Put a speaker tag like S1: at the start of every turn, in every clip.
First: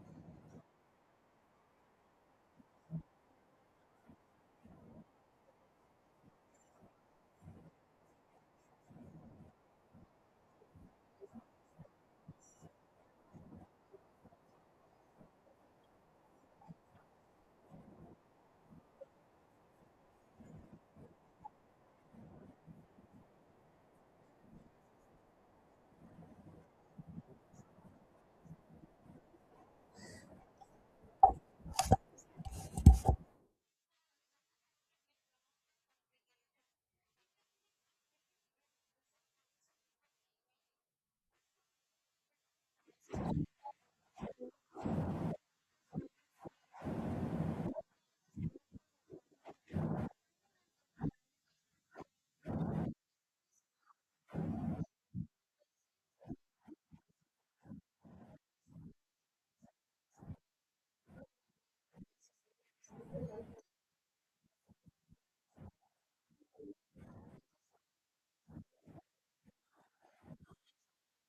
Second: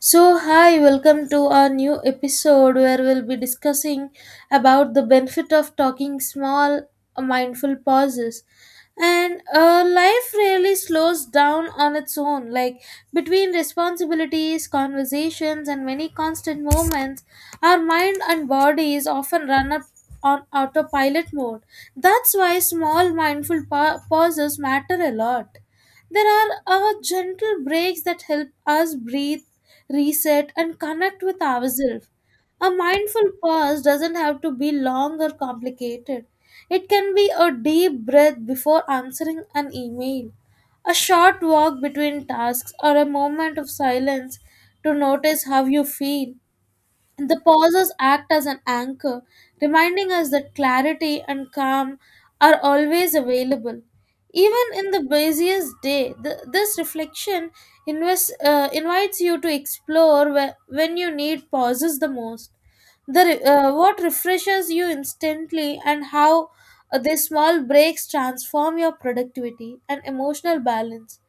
S1: So, hi, welcome to our new episode where we'll be discussing about the benefit of talking small, mindful pauses. And Life really slows down on its own. Like between responsibilities, conversations, and many constant movements, our mind and bodies often run up on autopilot mode. That's why small, mindful pauses matter a lot. There are gentle breaks that help us breathe, reset, and connect with ourselves. A mindful pause doesn't have to be long or complicated. It can be a deep breath before answering an email, a short walk between tasks, or a moment of silence to notice how you feel. The pauses act as an anchor, reminding us that clarity and calm are always available. Even in the busiest day, this reflection invites you to explore where, when you need pauses the most. What refreshes you instantly, and how these small breaks transform your productivity and emotional balance.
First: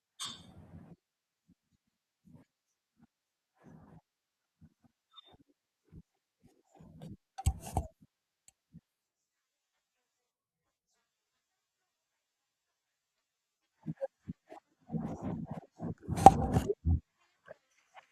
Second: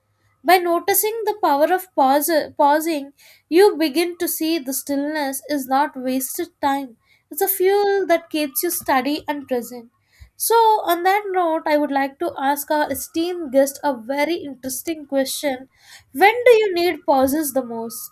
S1: By noticing the power of pausing, you begin to see the stillness is not wasted time. It's a fuel that keeps you steady and present. So, on that note, I would like to ask our esteemed guest a very interesting question. When do you need pauses the most?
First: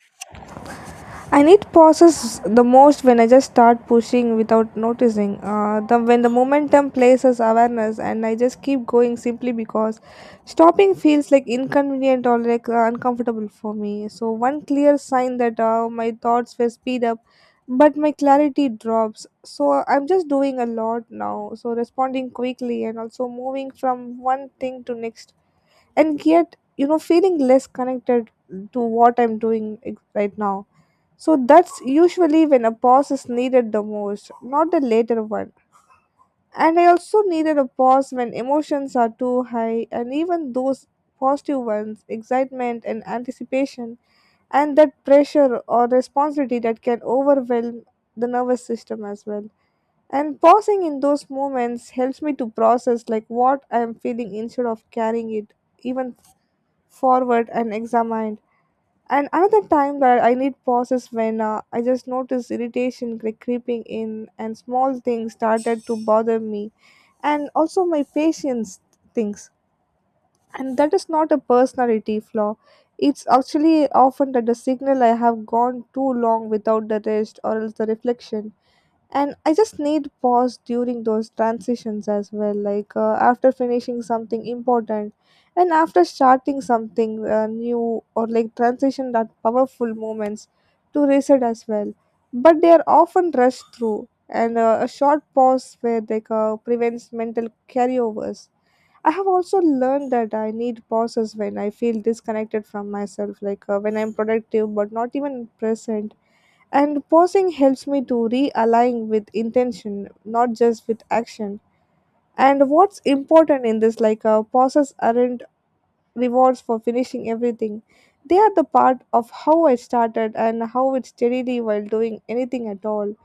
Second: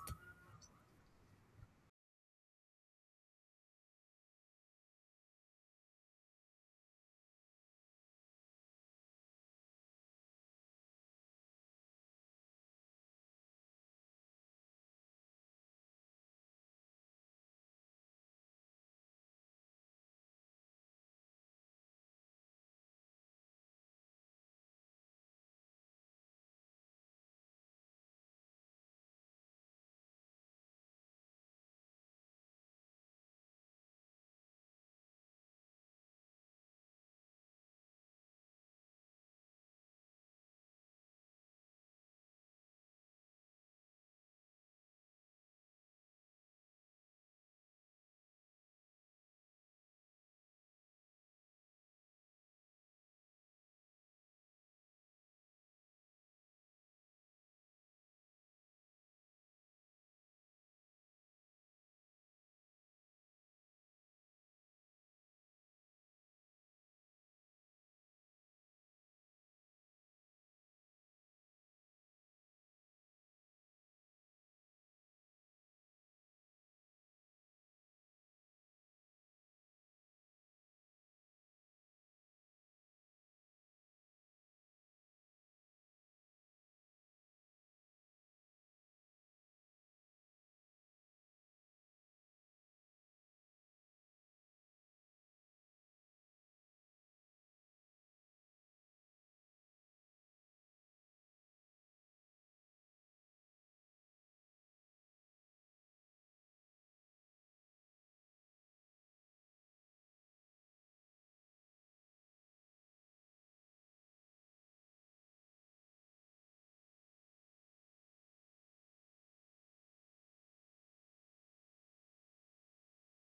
S2: And it pauses the most when I just start pushing without noticing when the momentum places awareness and I just keep going simply because stopping feels like inconvenient or like uncomfortable for me. So one clear sign that my thoughts will speed up, but my clarity drops, so I'm just doing a lot now, so responding quickly and also moving from one thing to next, and yet feeling less connected to what I'm doing right now. So that's usually when a pause is needed the most, not the later one. And I also needed a pause when emotions are too high, and even those positive ones, excitement and anticipation, and that pressure or responsibility that can overwhelm the nervous system as well. And pausing in those moments helps me to process like what I am feeling instead of carrying it even forward and examine. And another time that I need pause is when I just noticed irritation like creeping in, and small things started to bother me, and also my patience things. And that is not a personality flaw. It's actually often that the signal I have gone too long without the rest or else the reflection. And I just need pause during those transitions as well, like after finishing something important, and after starting something new or like transition that powerful moments to reset as well, but they are often rushed through, and a short pause where like prevents mental carryovers. I have also learned that I need pauses when I feel disconnected from myself, like when I'm productive but not even present, and pausing helps me to realign with intention, not just with action. And what's important in this, like pauses aren't rewards for finishing everything. They are the part of how I started and how it steadily while doing anything at all,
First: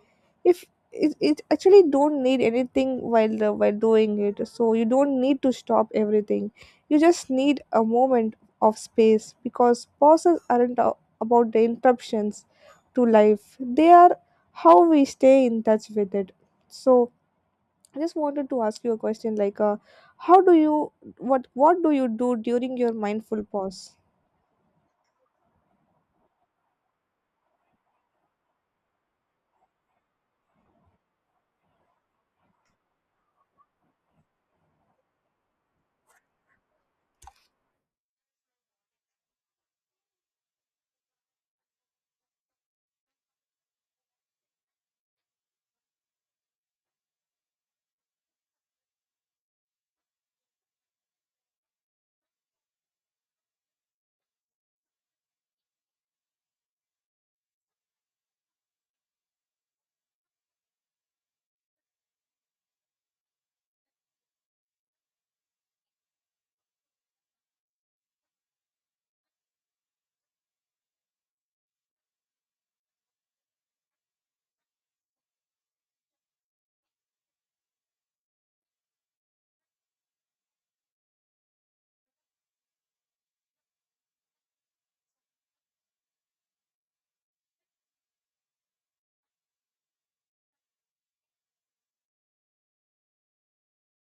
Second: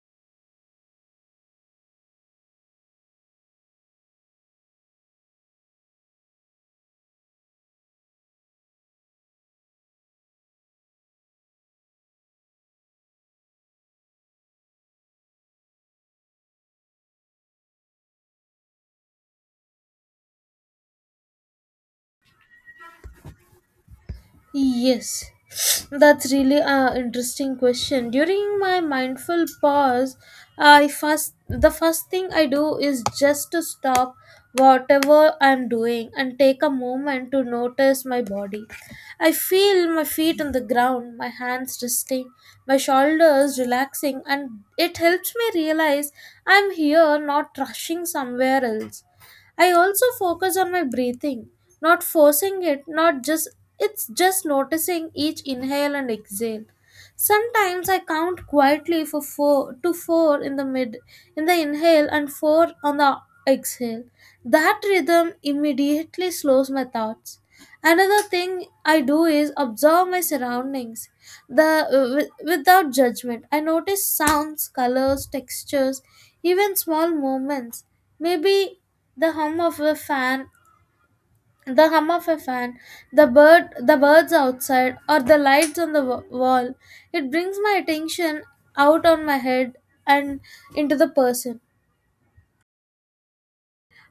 S2: if it actually don't need anything while doing it, so you don't need to stop everything, you just need a moment of space, because pauses aren't a- about the interruptions to life, they are how we stay in touch with it. So I just wanted to ask you a question, like how do you what do you do during your mindful pause?
S1: Yes, that's really an interesting question. During my mindful pause, I first the first thing I do is just to stop whatever I'm doing and take a moment to notice my body. I feel my feet on the ground, my hands resting, my shoulders relaxing, and it helps me realize I'm here, not rushing somewhere else. I also focus on my breathing, not forcing it, not just it's just noticing each inhale and exhale. Sometimes I count quietly for four to four in the mid in the inhale and four on the exhale. That rhythm immediately slows my thoughts. Another thing I do is observe my surroundings. Without judgment, I notice sounds, colors, textures, even small movements. Maybe the hum of a fan, the hum of a fan, the birds outside, or the lights on the wall. It brings my attention out on my head and into the person.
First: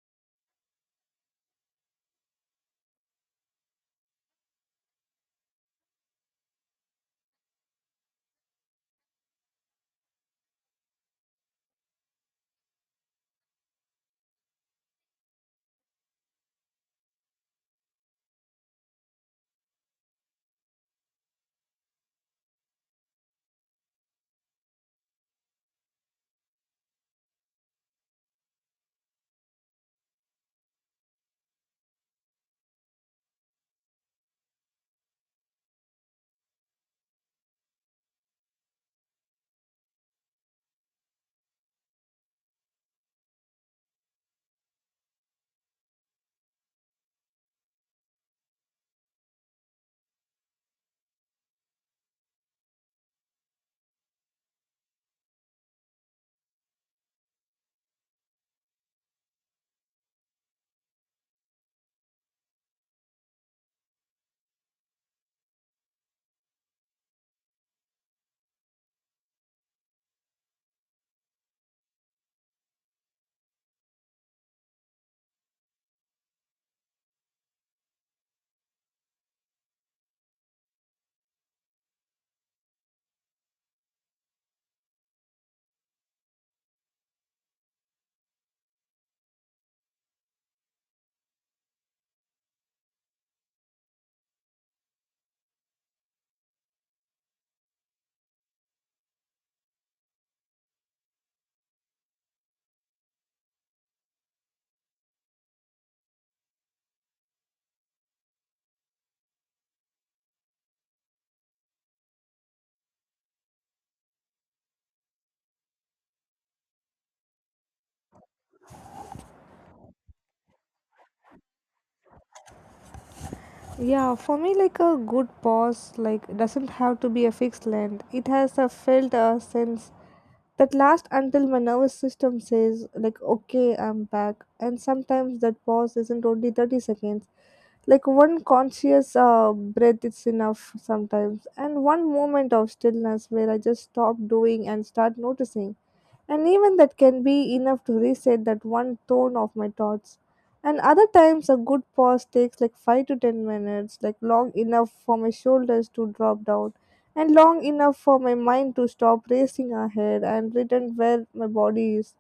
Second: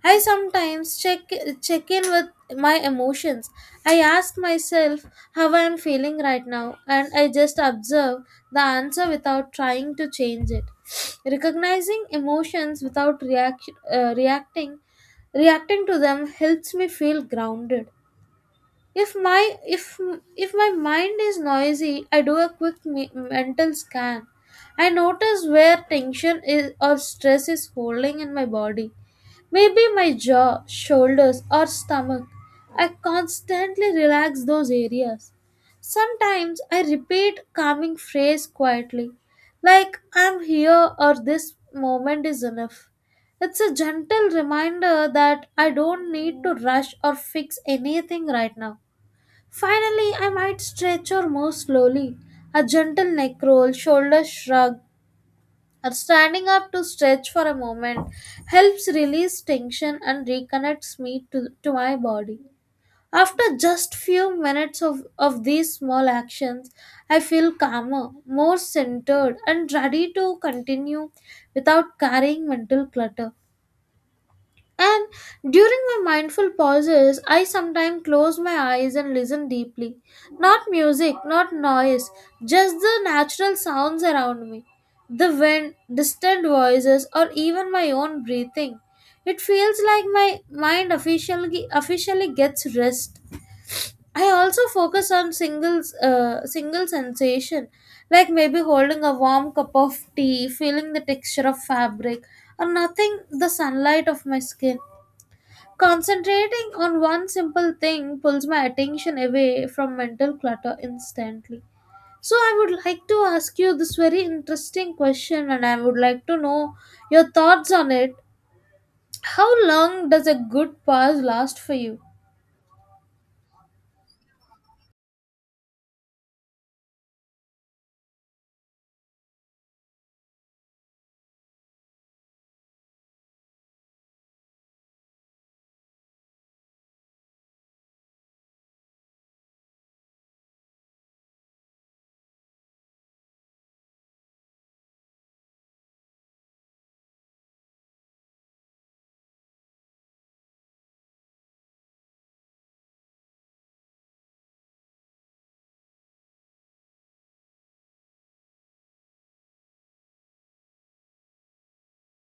S1: I sometimes check in with my emotions. I ask myself how I am feeling right now, and I just observe the answer without trying to change it. Recognizing emotions without reacting to them helps me feel grounded. If my if if my mind is noisy, I do a quick mental scan. I notice where tension is or stress is holding in my body, maybe my jaw, shoulders, or stomach. I constantly relax those areas. Sometimes I repeat calming phrase quietly, like I'm here, or this moment is enough. It's a gentle reminder that I don't need to rush or fix anything right now. Finally, I might stretch or move slowly. A gentle neck roll, shoulder shrug, or standing up to stretch for a moment helps release tension and reconnects me to my body. After just few minutes of these small actions, I feel calmer, more centered, and ready to continue without carrying mental clutter. And during my mindful pauses, I sometimes close my eyes and listen deeply. Not music, not noise, just the natural sounds around me. The wind, distant voices, or even my own breathing. It feels like my mind officially gets rest. I also focus on single sensation, like maybe holding a warm cup of tea, feeling the texture of fabric, or nothing the sunlight of my skin. Concentrating on one simple thing pulls my attention away from mental clutter instantly. So, I would like to ask you this very interesting question, and I would like to know your thoughts on it. How long does a good pause last for you?
S2: Yeah, for me, like a good pause, like doesn't have to be a fixed length. It has a felt a sense that last until my nervous system says, like, okay, I'm back. And sometimes that pause isn't only 30 seconds, like one conscious breath is enough sometimes, and one moment of stillness where I just stop doing and start noticing, and even that can be enough to reset that one tone of my thoughts. And other times, a good pause takes like 5 to 10 minutes, like long enough for my shoulders to drop down, and long enough for my mind to stop racing ahead and return where my body is.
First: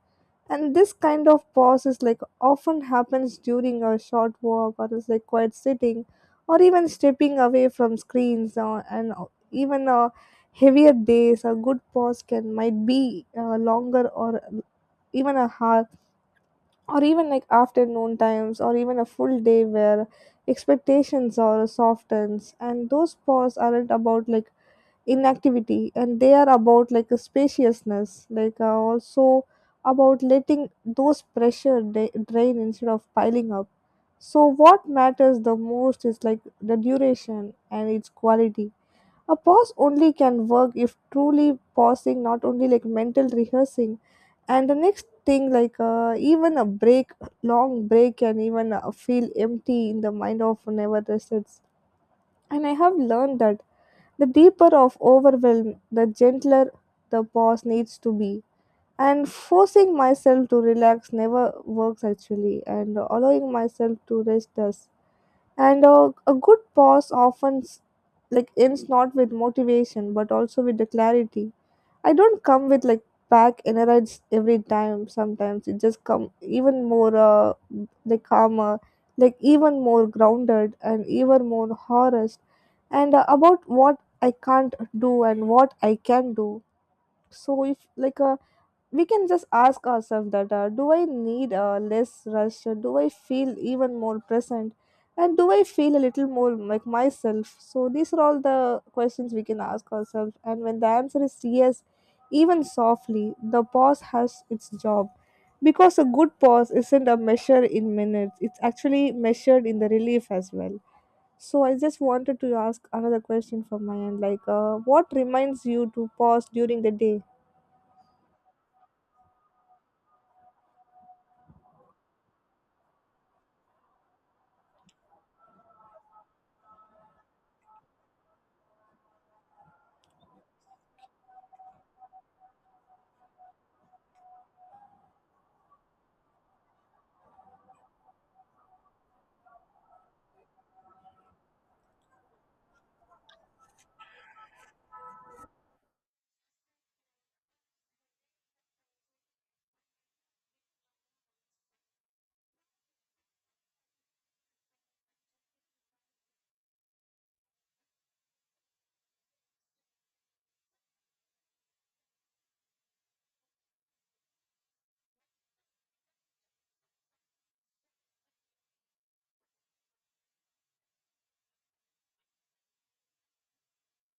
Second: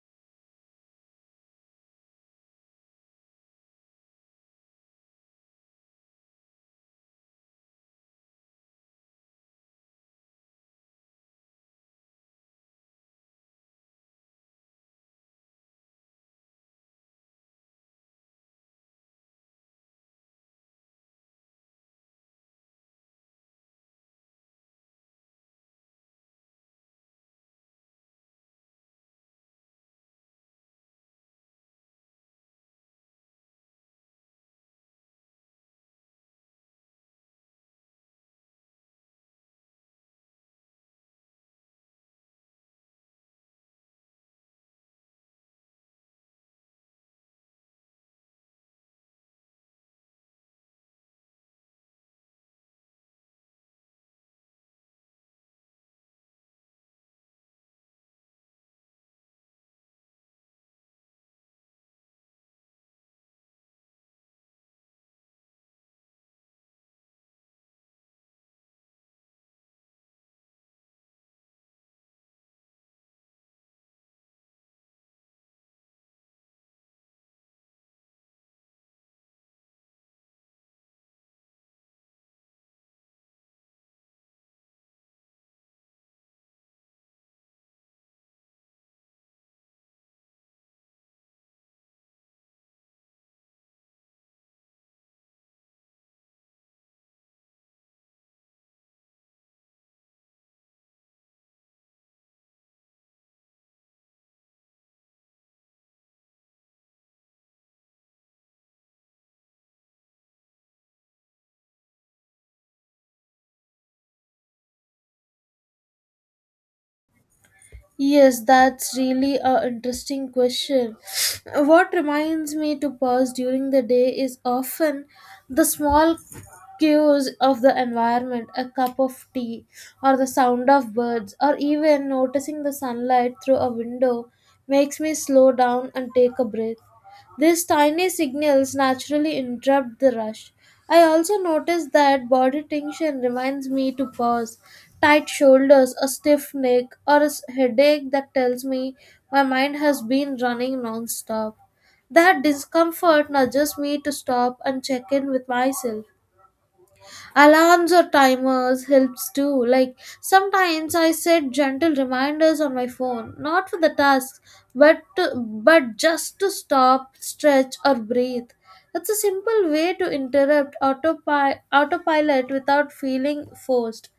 S2: And this kind of pause is like often happens during a short walk or is like quiet sitting or even stepping away from screens, and even heavier days a good pause can might be longer, or even a half, or even like afternoon times, or even a full day where expectations are softens. And those pause aren't about like inactivity, and they are about like a spaciousness, like also about letting those pressure drain instead of piling up. So what matters the most is like the duration and its quality. A pause only can work if truly pausing, not only like mental rehearsing and the next thing, like even a break long break can even feel empty in the mind of never resets. And I have learned that the deeper of overwhelm, the gentler the pause needs to be. And forcing myself to relax never works actually, and allowing myself to rest does. And a good pause often like ends not with motivation but also with the clarity. I don't come with like back energized every time, sometimes it just come even more like calmer, like even more grounded and even more honest, and about what I can't do and what I can do. So if like a, we can just ask ourselves that do I need less rush. Do I feel even more present, and do I feel a little more like myself? So these are all the questions we can ask ourselves, and when the answer is yes, even softly, the pause has its job, because a good pause isn't a measure in minutes, it's actually measured in the relief as well. So I just wanted to ask another question from my end, like what reminds you to pause during the day?
S1: Yes, that's really a interesting question. What reminds me to pause during the day is often the small cues of the environment, a cup of tea, or the sound of birds, or even noticing the sunlight through a window makes me slow down and take a breath. These tiny signals naturally interrupt the rush. I also notice that body tension reminds me to pause. Tight shoulders, a stiff neck, or a headache that tells me my mind has been running non-stop. That discomfort nudges me to stop and check in with myself. Alarms or timers helps too. Like sometimes I set gentle reminders on my phone, not for the task, but just to stop, stretch or breathe. That's a simple way to interrupt autopilot without feeling forced.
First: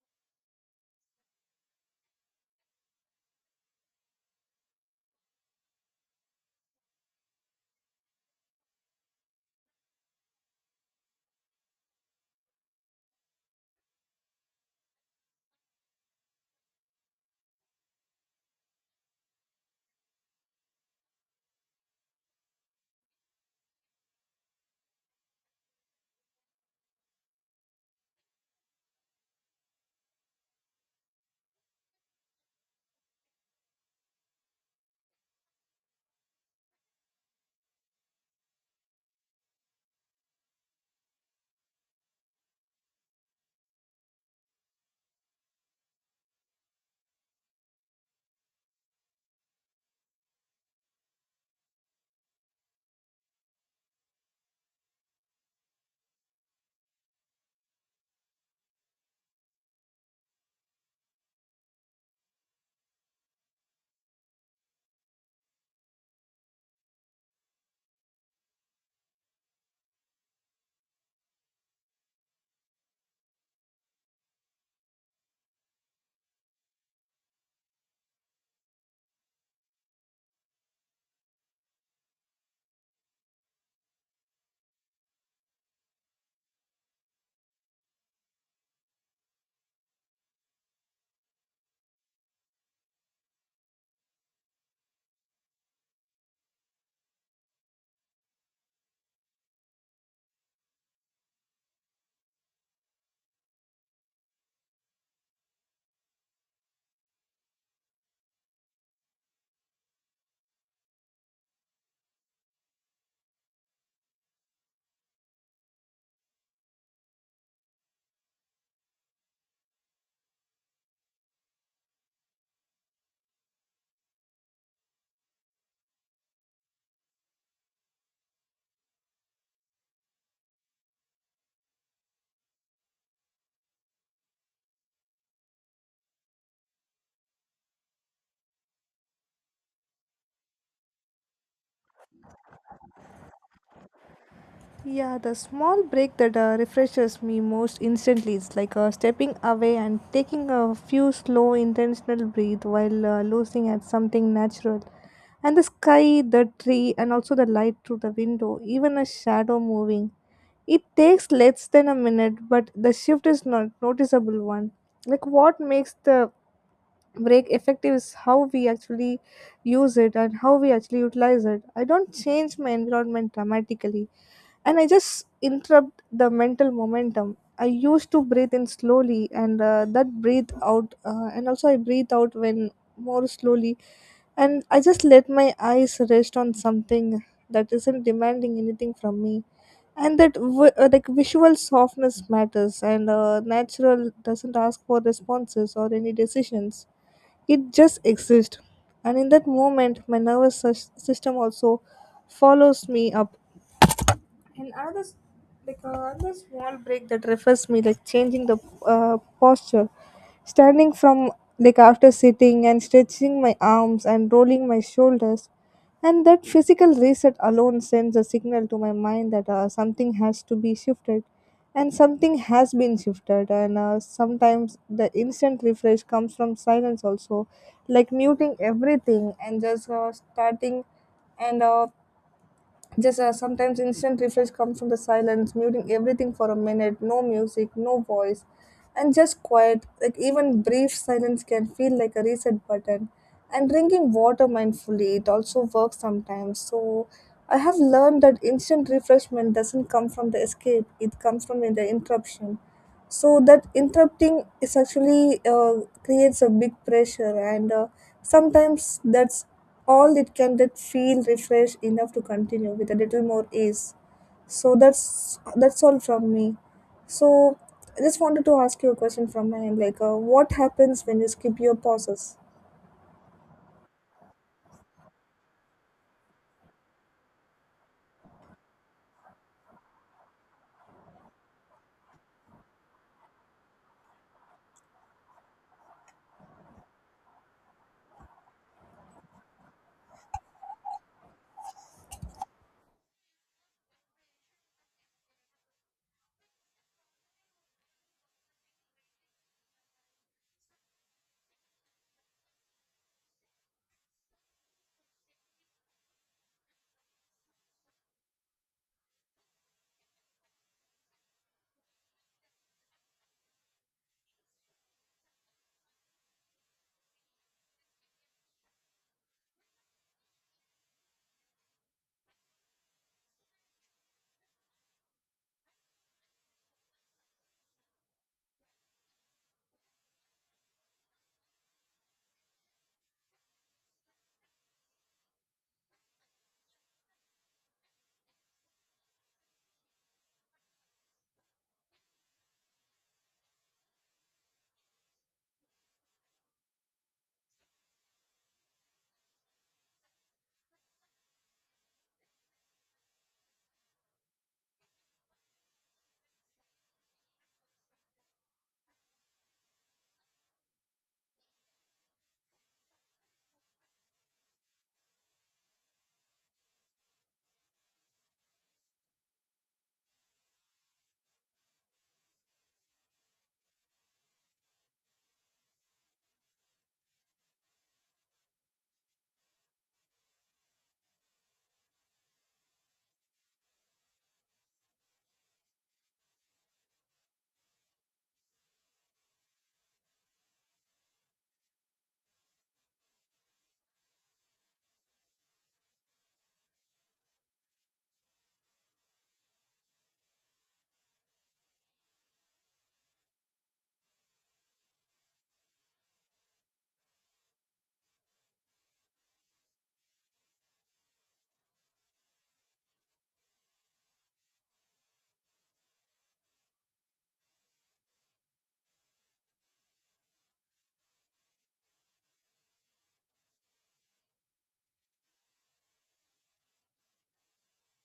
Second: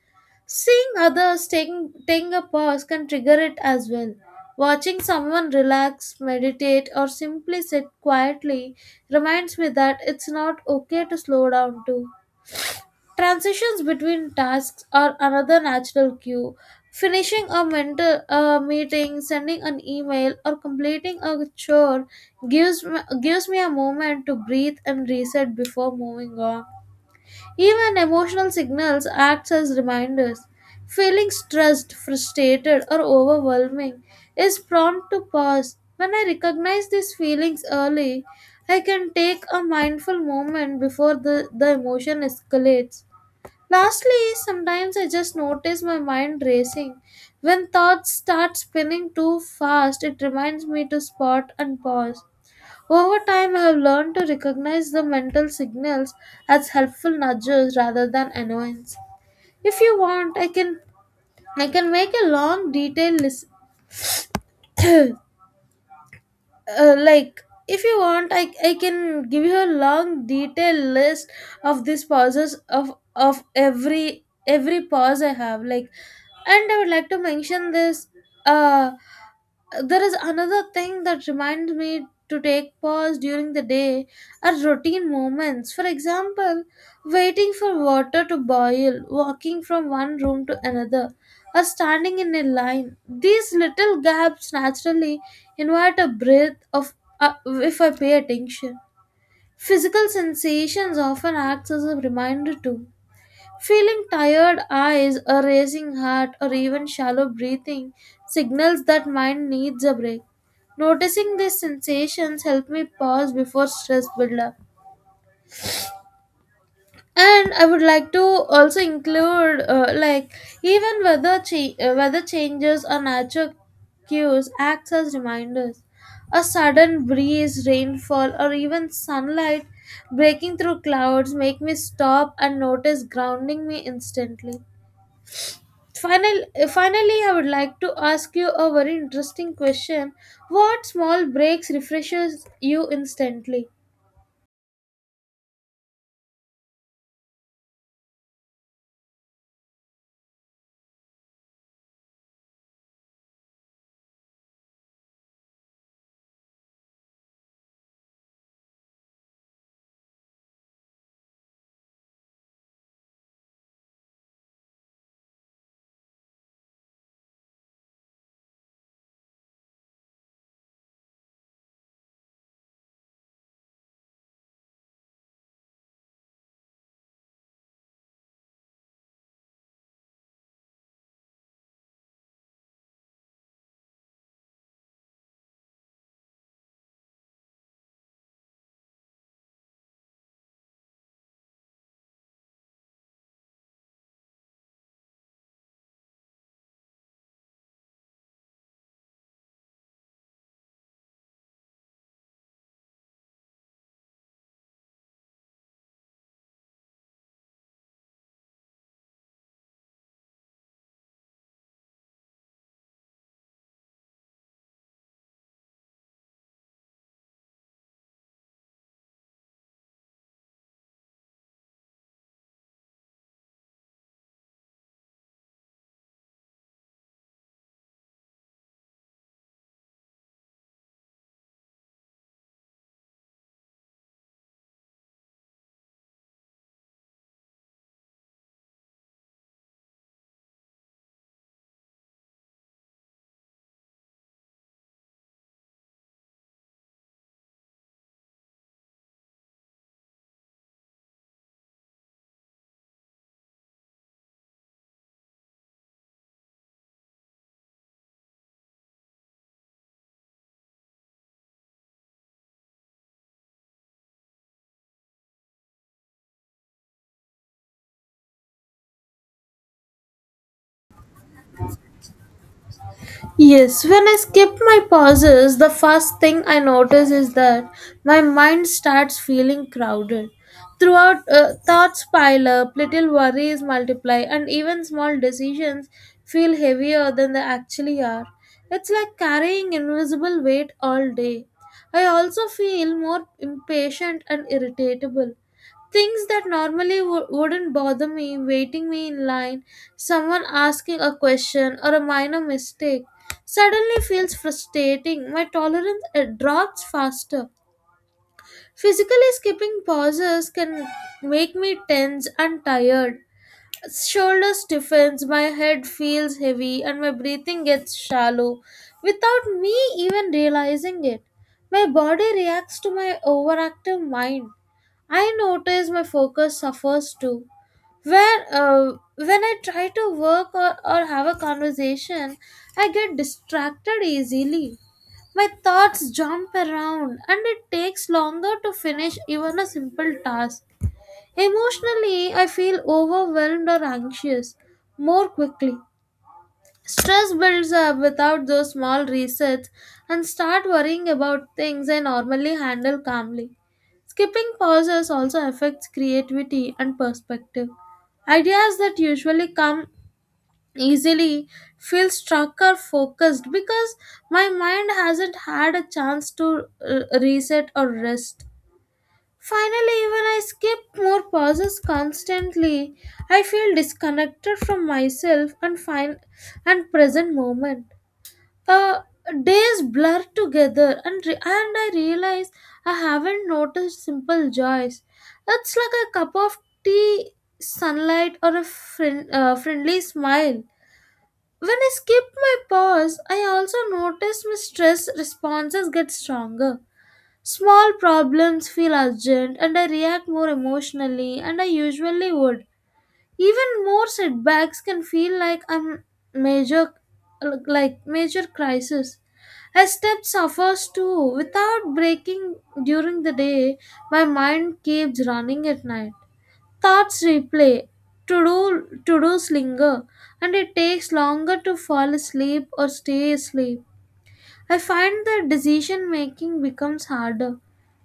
S1: Seeing others taking a pause can trigger it as well. Watching someone relax, meditate, or simply sit quietly reminds me that it's not okay to slow down too. Transitions between tasks are another natural cue. Finishing a mental meeting, sending an email, or completing a chore gives me a moment to breathe and reset before moving on. Even emotional signals act as reminders. Feeling stressed, frustrated, or overwhelming is prompt to pause. When I recognize these feelings early, I can take a mindful moment before the emotion escalates. Lastly, sometimes I just notice my mind racing. When thoughts start spinning too fast, it reminds me to spot and pause. Over time, I have learned to recognize the mental signals as helpful nudges rather than annoyance. If you want, I can make a long detailed list like if you want I can give you a long detailed list of this pauses of every pause I have like, and I would like to mention this. uh there is another thing that reminds me to take pause during the day are routine moments. For example, waiting for water to boil, walking from one room to another, or standing in a line. These little gaps naturally invite a breath of if I pay attention. Physical sensations often acts as a reminder too. Feeling tired eyes, a racing heart, or even shallow breathing signals that mind needs a break. Noticing these sensations help me pause before stress build up. And I would like to also include like even weather changes or natural cues acts as reminders. A sudden breeze, rainfall, or even sunlight breaking through clouds make me stop and notice, grounding me instantly. Finally, I would like to ask you a very interesting question. What small breaks refreshes you instantly?
S2: Yeah, the small break that refreshes me most instantly is like stepping away and taking a few slow, intentional breath while looking at something natural. And the sky, the tree, and also the light through the window, even a shadow moving. It takes less than a minute, but the shift is not noticeable one. Like what makes the break effective is how we actually use it and how we actually utilize it. I don't change my environment dramatically, and I just interrupt the mental momentum. I used to breathe in slowly, and that breathe out, and also I breathe out when more slowly, and I just let my eyes rest on something that isn't demanding anything from me. And like visual softness matters, and natural doesn't ask for responses or any decisions. It just exists, and in that moment, my system also follows me up. And another s- like another small break that refers me like changing the posture, standing from like after sitting, and stretching my arms and rolling my shoulders. And that physical reset alone sends a signal to my mind that something has to be shifted and something has been shifted. And sometimes the instant refresh comes from silence also, like muting everything and just starting, and just sometimes instant refresh comes from the silence, muting everything for a minute, no music, no voice, and just quiet. Like even brief silence can feel like a reset button. And drinking water mindfully, it also works sometimes. So I have learned that instant refreshment doesn't come from the escape; it comes from the interruption. So that interrupting is actually creates a big pressure, and sometimes that's all it can that feel refreshed enough to continue with a little more ease. So that's all from me, so I just wanted to ask you a question from my end, like what happens when you skip your pauses?
S1: Yes, when I skip my pauses, the first thing I notice is that my mind starts feeling crowded. Thoughts pile up, little worries multiply, and even small decisions feel heavier than they actually are. It's like carrying invisible weight all day. I also feel more impatient and irritable. Things that normally wouldn't bother me, waiting me in line, someone asking a question, or a minor mistake, suddenly feels frustrating. My tolerance drops faster. Physically, skipping pauses can make me tense and tired. Shoulder stiffens, my head feels heavy, and my breathing gets shallow without me even realizing it. My body reacts to my overactive mind. I notice my focus suffers too. When I try to work or have a conversation, I get distracted easily. My thoughts jump around and it takes longer to finish even a simple task. Emotionally, I feel overwhelmed or anxious more quickly. Stress builds up without those small resets, and start worrying about things I normally handle calmly. Skipping pauses also affects creativity and perspective. Ideas that usually come easily feel stuck or focused because my mind hasn't had a chance to reset or rest. Finally, when I skip more pauses constantly, I feel disconnected from myself and find and present moment. Uh, Days blur together, and I realize I haven't noticed simple joys. It's like a cup of tea, sunlight, or a friendly smile. When I skip my pause, I also notice my stress responses get stronger. Small problems feel urgent and I react more emotionally and I usually would. Even more setbacks can feel like I'm major like major crisis. I step suffers too without breaking during the day. My mind keeps running at night. Thoughts replay, to do linger, and it takes longer to fall asleep or stay asleep. I find that decision making becomes harder.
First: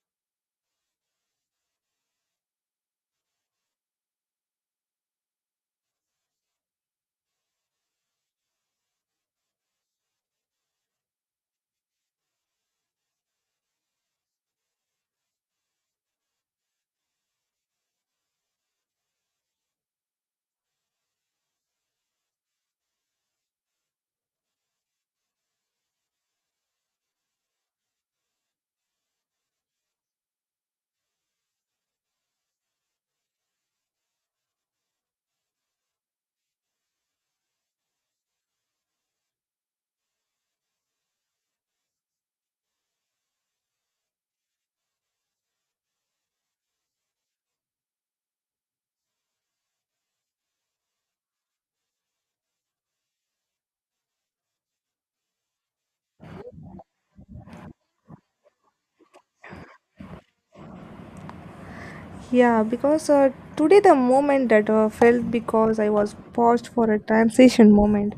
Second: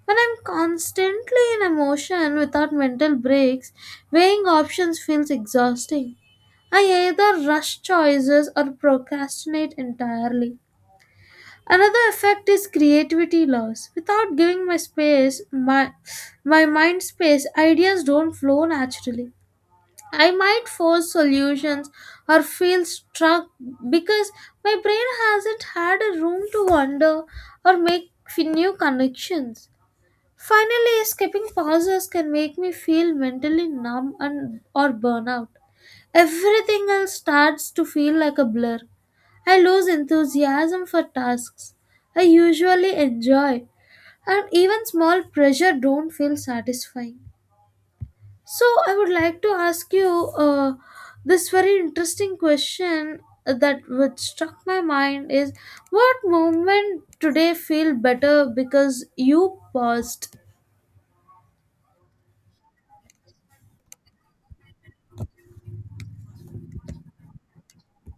S1: When I'm constantly in emotion without mental breaks, weighing options feels exhausting. I either rush choices or procrastinate entirely. Another effect is creativity loss. Without giving my my mind space, ideas don't flow naturally. I might force solutions or feel struck because my brain hasn't had a room to wander or make new connections. Finally, skipping pauses can make me feel mentally numb and or burnout. Everything else starts to feel like a blur. I lose enthusiasm for tasks I usually enjoy, and even small pressure don't feel satisfying. So I would like to ask you this very interesting question that which struck my mind is, what movement today feel better because you paused?
S2: Yeah, because today the moment that felt because I was paused for a transition moment,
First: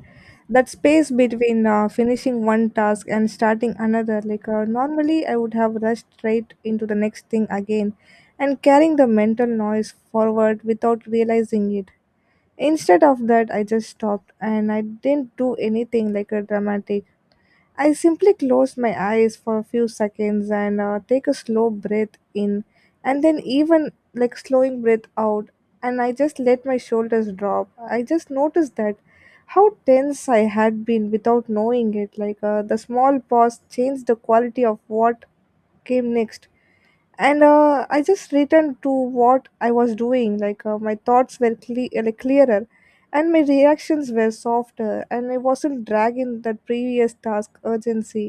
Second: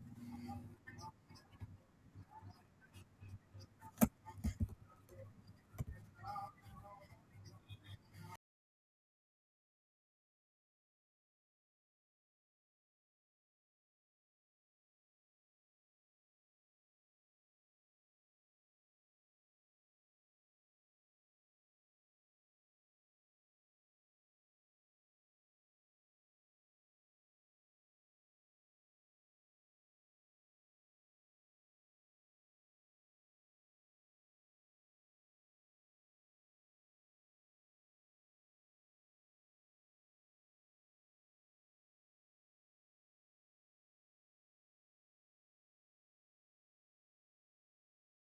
S2: that space between finishing one task and starting another, like normally I would have rushed straight into the next thing again and carrying the mental noise forward without realizing it. Instead of that, I just stopped and I didn't do anything like a dramatic. I simply close my eyes for a few seconds and take a slow breath in, and then even like slowing breath out, and I just let my shoulders drop. I just noticed that how tense I had been without knowing it. Like the small pause changed the quality of what came next, and I just returned to what I was doing, like my thoughts were like clearer, and my reactions were softer, and I wasn't dragging that previous task urgency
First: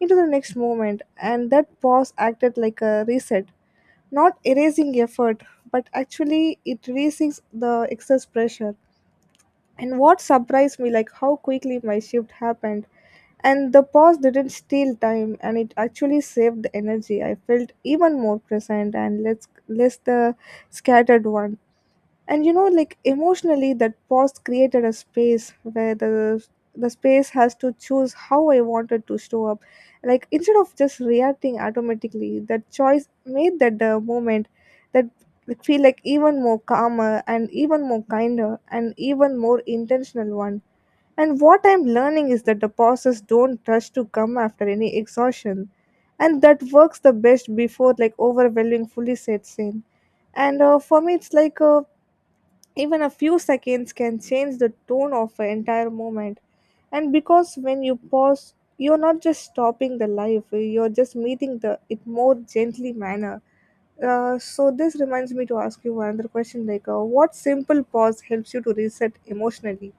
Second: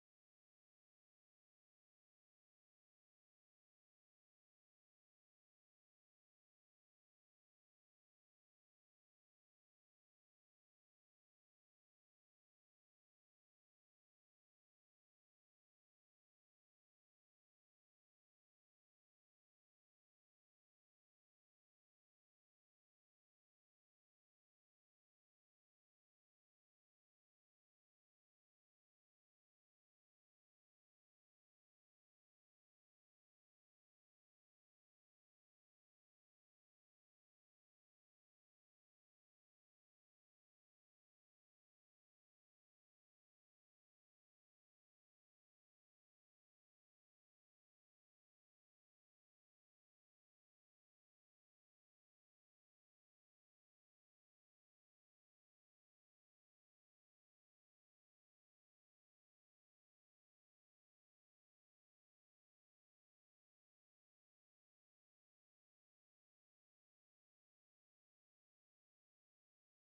S2: into the next moment, and that pause acted like a reset, not erasing effort, but actually it releases the excess pressure. And what surprised me like how quickly my shift happened, and the pause didn't steal time and it actually saved the energy. I felt even more present and less the scattered one. And you know, like emotionally, that pause created a space where the space has to choose how I wanted to show up. Like instead of just reacting automatically, that choice made that moment that feel like even more calmer, and even more kinder, and even more intentional one. And what I'm learning is that the bosses don't rush to come after any exhaustion, and that works the best before like overwhelming fully sets in. And for me, it's like even a few seconds can change the tone of an entire moment. And because when you pause, you're not just stopping the life; you're just meeting the it more gently manner. So this reminds me to ask you another question: like, what simple pause helps you to reset emotionally?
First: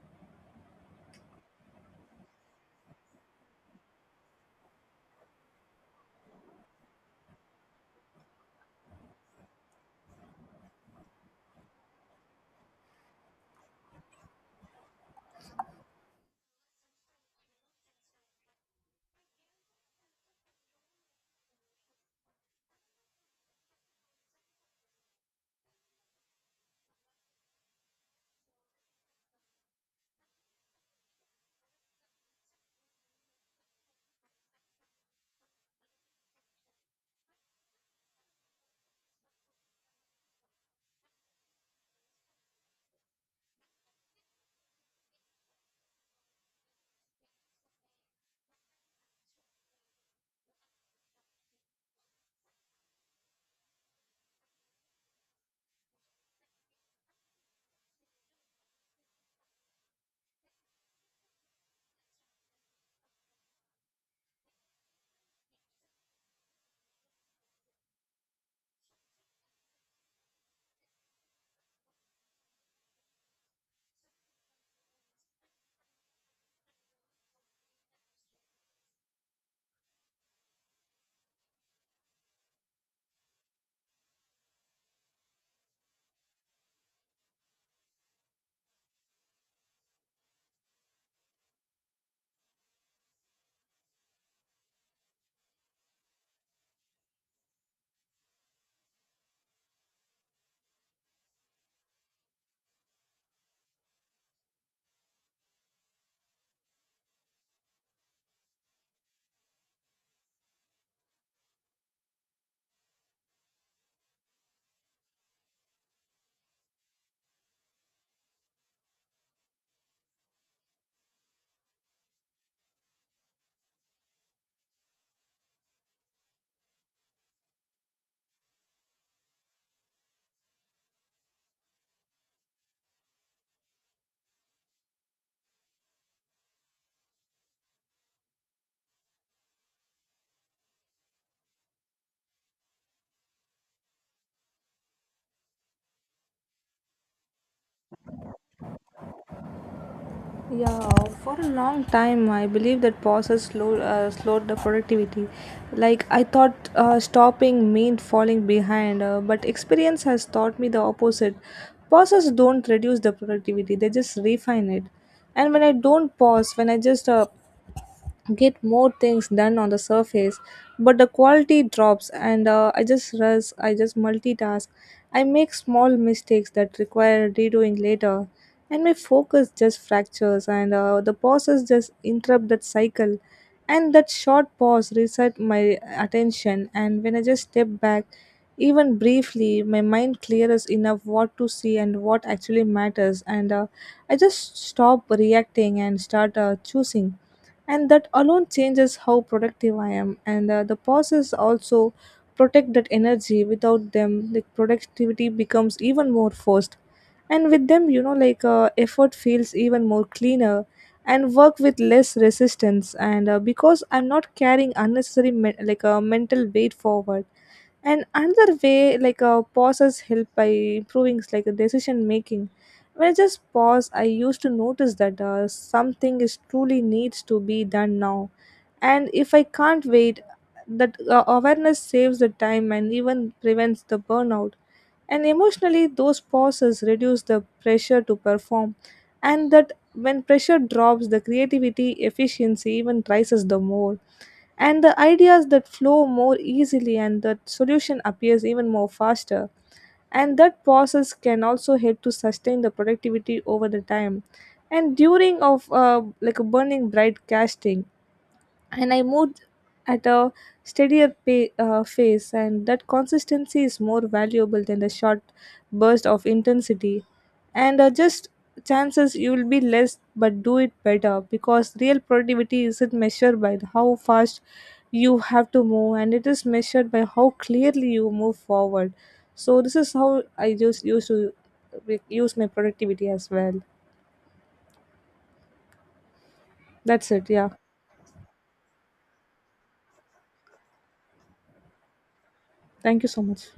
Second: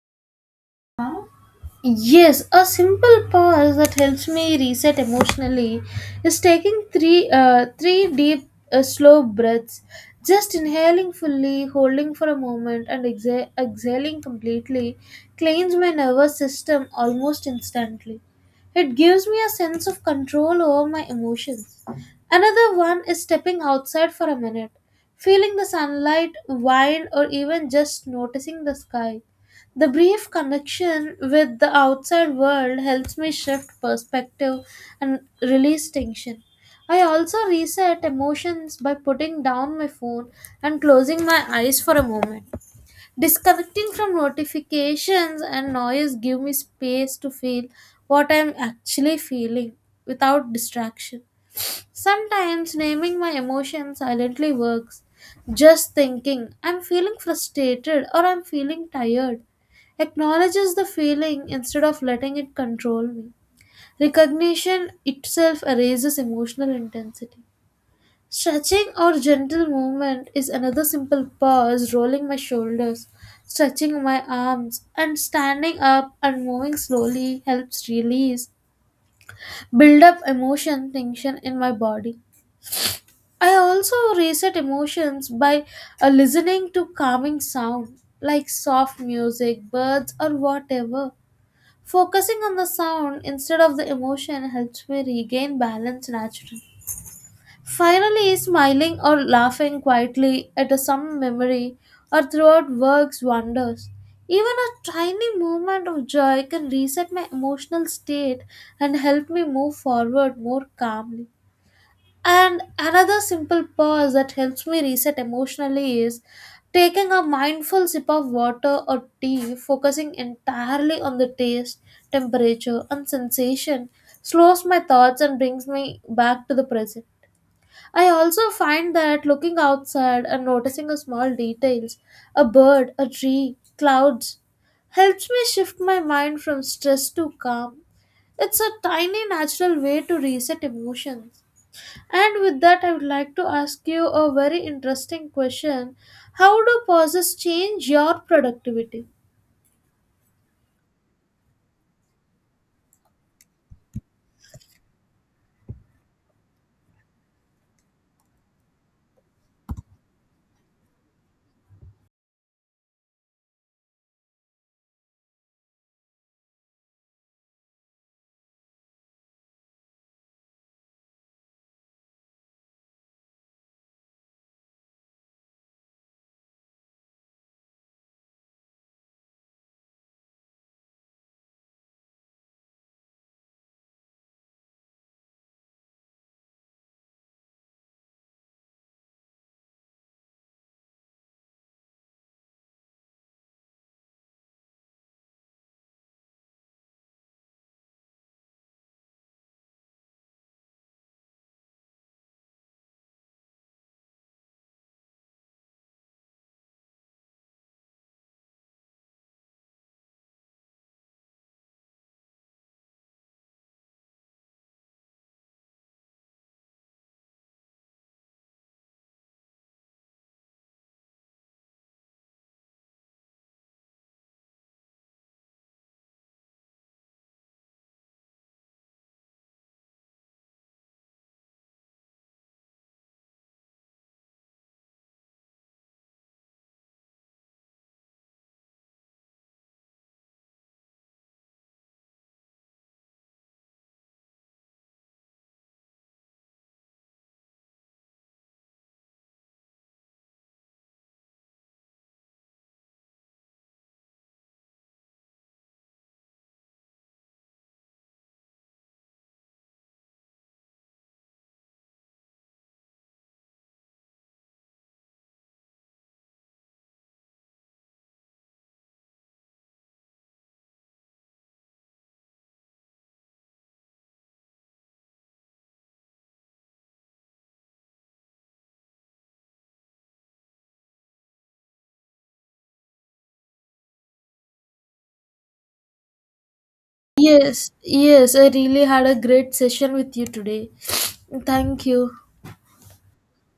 S1: Yes, a simple pause that helps me reset emotionally is taking three deep slow breaths, just inhaling fully, holding for a moment and exhaling completely cleans my nervous system almost instantly. It gives me a sense of control over my emotions. Another one is stepping outside for a minute, feeling the sunlight, wind or even just noticing the sky. The brief connection with the outside world helps me shift perspective and release tension. I also reset emotions by putting down my phone and closing my eyes for a moment. Disconnecting from notifications and noise give me space to feel what I'm actually feeling without distraction. Sometimes naming my emotions silently works. Just thinking, I'm feeling frustrated or I'm feeling tired, acknowledges the feeling instead of letting it control me. Recognition itself erases emotional intensity. Stretching or gentle movement is another simple pause, rolling my shoulders, stretching my arms, and standing up and moving slowly helps release build up emotion tension in my body. I also reset emotions by listening to calming sound like soft music, birds, or whatever. Focusing on the sound instead of the emotion helps me regain balance naturally. Finally, smiling or laughing quietly at a some memory or throughout works wonders. Even a tiny moment of joy can reset my emotional state and help me move forward more calmly. And another simple pause that helps me reset emotionally is taking a mindful sip of water or tea, focusing entirely on the taste, temperature, and sensation, slows my thoughts and brings me back to the present. I also find that looking outside and noticing the small details, a bird, a tree, clouds, helps me shift my mind from stress to calm. It's a tiny natural way to reset emotions. And with that, I would like to ask you a very interesting question. How do pauses change your productivity?
S2: Yeah, for a long time, I believe that pauses slowed the productivity. Like, I thought stopping meant falling behind, but experience has taught me the opposite. Pauses don't reduce the productivity, they just refine it. And when I don't pause, when I just get more things done on the surface, but the quality drops, and I just rush, I just multitask, I make small mistakes that require redoing later, and my focus just fractures, and the pauses just interrupt that cycle. And that short pause reset my attention, and when I just step back, even briefly, my mind clears enough what to see and what actually matters, and I just stop reacting and start choosing, and that alone changes how productive I am. And the pauses also protect that energy. Without them the productivity becomes even more forced, and with them, like effort feels even more cleaner, and work with less resistance, and because I'm not carrying unnecessary like a mental weight forward. And another way, like pauses help by improving like the decision making. When I just pause, I used to notice that something is truly needs to be done now and if I can't wait, that awareness saves the time and even prevents the burnout. And emotionally, those pauses reduce the pressure to perform, and that when pressure drops, the creativity efficiency even rises the more, and the ideas that flow more easily, and the solution appears even more faster, and that process can also help to sustain the productivity over the time. And during of like a burning bright casting, and I moved at a steadier pace, and that consistency is more valuable than the short burst of intensity. And just chances you will be less, but do it better, because real productivity isn't measured by how fast you have to move, and it is measured by how clearly you move forward. So this is how I just used to use my productivity as well. That's it. Yeah.
S1: Yes, yes, I really had a great session with you today. Thank you.
S2: Thank you so much.